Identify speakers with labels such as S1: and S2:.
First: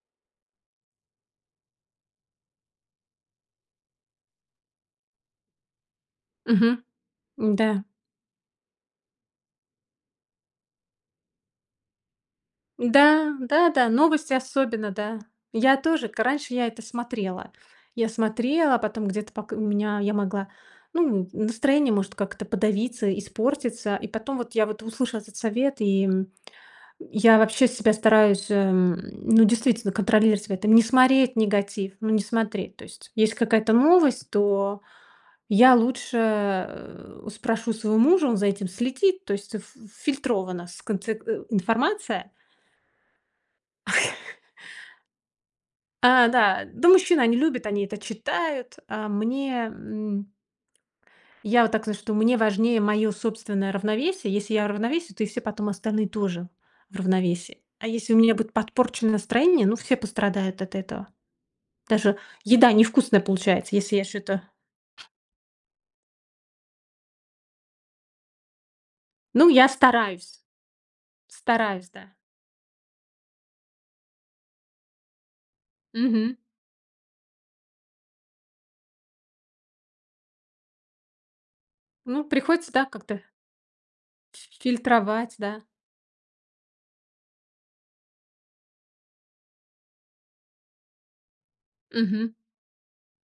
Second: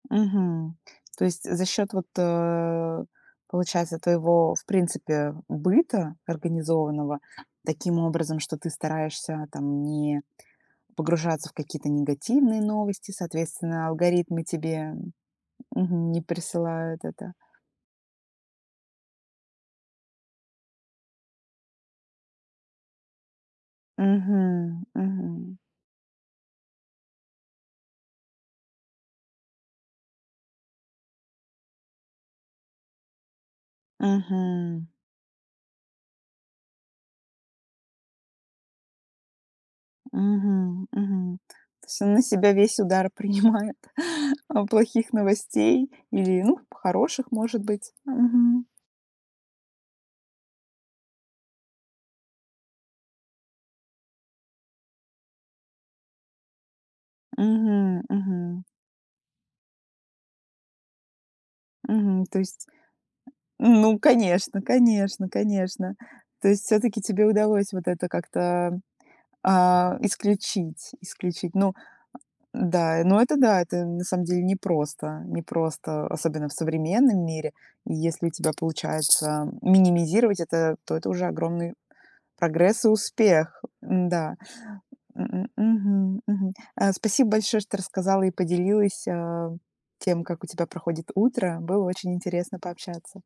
S1: Мгм. То есть за счёт вот, э, получается, твоего, в принципе, быта,
S2: Мгм,
S1: организованного
S2: м-да.
S1: таким образом, что ты стараешься там не погружаться в какие-то негативные новости,
S2: М-да,
S1: соответственно,
S2: да-да, новости
S1: алгоритмы
S2: особенно,
S1: тебе,
S2: да. Я тоже,
S1: мгм,
S2: к
S1: не
S2: раньше я это
S1: присылают это.
S2: смотрела. Я смотрела, потом где-то пок у меня я могла, ну, настроение может как-то подавиться, испортиться. И потом вот я вот
S1: Мгм,
S2: услышала этот
S1: мгм.
S2: совет, и, м, я вообще себя стараюсь, э, ну, действительно контролировать в этом, не смотреть негатив, ну, не смотреть. То есть есть какая-то новость, то
S1: Мгм.
S2: я лучше, э, спрошу своего мужа, он за этим следит, то есть ф ф фильтрована
S1: Мгм,
S2: сконце
S1: мгм,
S2: э,
S1: то есть он на
S2: информация.
S1: себя весь удар принимает, а плохих новостей
S2: А,
S1: или, ну,
S2: да. Да, мужчины,
S1: хороших,
S2: они
S1: может
S2: любят, они
S1: быть.
S2: это
S1: Мгм.
S2: читают, а мне, м Я вот так знаю, что мне важнее моё собственное равновесие. Если я в равновесии, то и все потом остальные тоже в равновесии. А
S1: Мгм,
S2: если у меня будет
S1: мгм.
S2: подпорчено настроение, ну, все пострадают от этого. Даже
S1: Мгм, то есть.
S2: еда невкусная получается, если
S1: Ну
S2: я что-то
S1: конечно, конечно, конечно, то есть всё-таки тебе удалось вот это как-то,
S2: Ну, я
S1: а,
S2: стараюсь.
S1: исключить исключить. Ну,
S2: Стараюсь, да.
S1: а, да, но это, да, это на самом деле непросто непросто,
S2: Мгм.
S1: особенно в современном мире. И если у тебя получается минимизировать это, то это уже огромный
S2: Ну, приходится,
S1: прогресс
S2: да,
S1: и
S2: как-то.
S1: успех. М-да. М,
S2: Фильтровать,
S1: м,
S2: да.
S1: мгм, мгм. А, спасибо большое, что рассказала и поделилась, а, тем, как у тебя проходит утро. Было очень
S2: Мгм.
S1: интересно пообщаться.